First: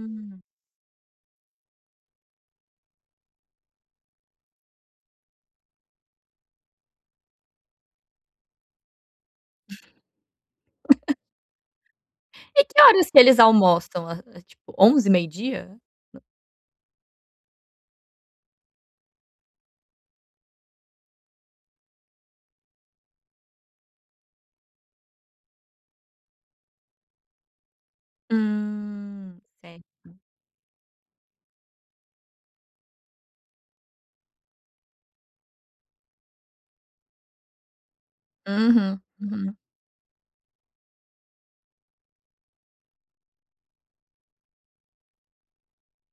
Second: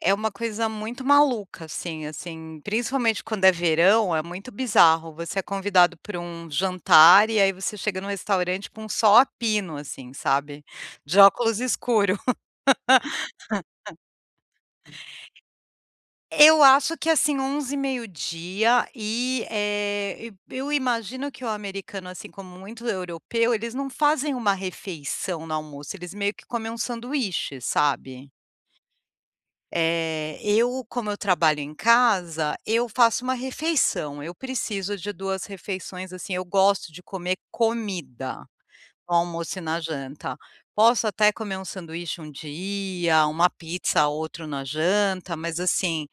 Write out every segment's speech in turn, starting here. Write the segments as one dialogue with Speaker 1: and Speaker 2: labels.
Speaker 1: É uma coisa muito maluca, assim assim, principalmente quando é verão é muito bizarro, você é convidado pra um jantar, e aí você chega no restaurante com sol a pino assim, sabe. De óculos escuro.
Speaker 2: E que horas que eles almoçam, a a, tipo, 11h, meio dia? Hã.
Speaker 1: Eu acho que assim 11h, meio dia e, eh, e e eu imagino que o americano, assim, como muito europeu eles não fazem uma refeição no almoço, eles meio que comem um sanduíche, sabe.
Speaker 2: Hum, certo.
Speaker 1: Eh, eu como eu trabalho em casa, eu faço uma refeição, eu preciso de 2 refeições, assim, eu gosto de comer comida,
Speaker 2: Uhum,
Speaker 1: no
Speaker 2: uhum.
Speaker 1: almoço e na janta. Posso até comer um sanduíche um dia, uma pizza ou outro na janta, mas assim,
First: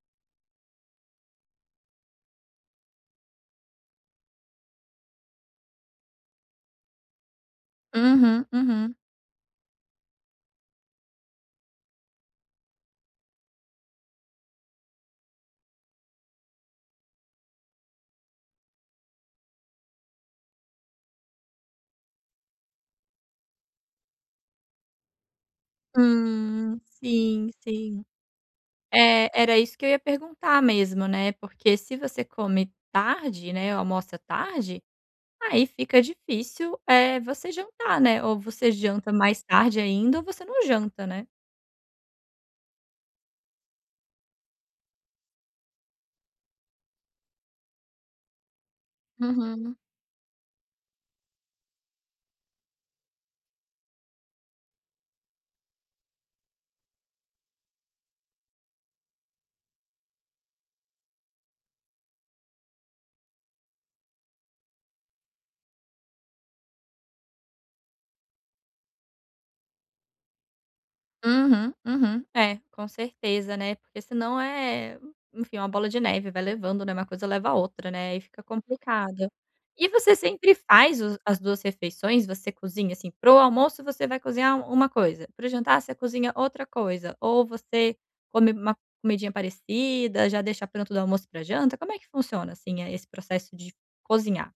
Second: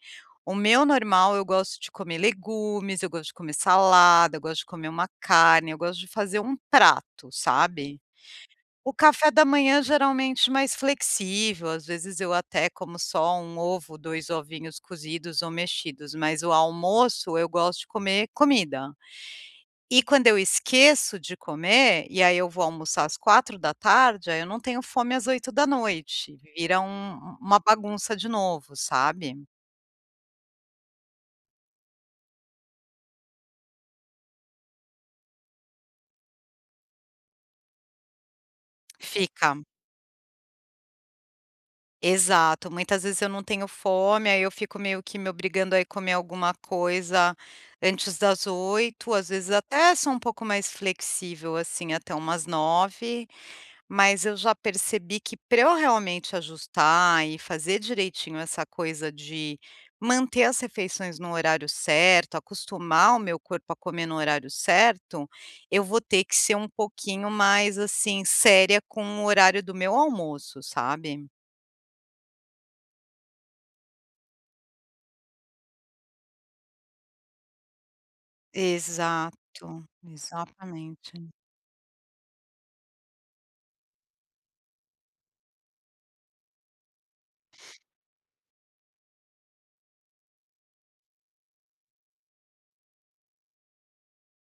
Speaker 1: o meu normal eu gosto de comer legumes, eu gosto de comer salada, eu gosto de comer uma carne, eu gosto de fazer um prato, sabe.
Speaker 2: Uhum,
Speaker 1: O
Speaker 2: uhum.
Speaker 1: café da manhã geralmente mais flexível, às vezes, eu até como só um ovo, 2 ovinhos cozidos ou mexidos, mas o almoço eu gosto de comer comida. E quando eu esqueço de comer, e aí eu vou almoçar às 16h, aí eu não tenho fome às 20h, vira
Speaker 2: Hum,
Speaker 1: um u
Speaker 2: sim,
Speaker 1: uma
Speaker 2: sim.
Speaker 1: bagunça de novo,
Speaker 2: É,
Speaker 1: sabe.
Speaker 2: era isso que eu ia perguntar mesmo, né, porque se você come tarde, né, almoça tarde, aí fica difícil, eh, você jantar, né, ou você janta mais
Speaker 1: Fica.
Speaker 2: tarde ainda ou você não janta, né.
Speaker 1: Exato, muitas vezes eu não tenho fome, aí eu fico meio que me obrigando a ir comer alguma coisa antes das 20h, às vezes,
Speaker 2: Uhum.
Speaker 1: até sou um pouco mais flexível assim até umas 21h, mas eu já percebi que pra eu realmente ajustar e fazer direitinho essa coisa de manter as refeições no horário certo, acostumar o meu corpo a comer no horário certo, eu vou ter que ser um pouquinho mais, assim, séria com o horário do meu almoço, sabe.
Speaker 2: Uhum, uhum. É, com certeza, né, porque senão, eh, enfim, uma bola de neve vai levando, né, uma coisa leva a outra né aí fica complicado.
Speaker 1: Exato,
Speaker 2: E você sempre faz os
Speaker 1: exatamente.
Speaker 2: as 2 refeições, você cozinha, assim, para o almoço você vai cozinhar uma coisa, para o jantar você cozinha outra coisa, ou você come uma comidinha parecida, já deixa pronto do almoço e pra janta, como é que funciona, assim, a eh, esse processo de cozinhar?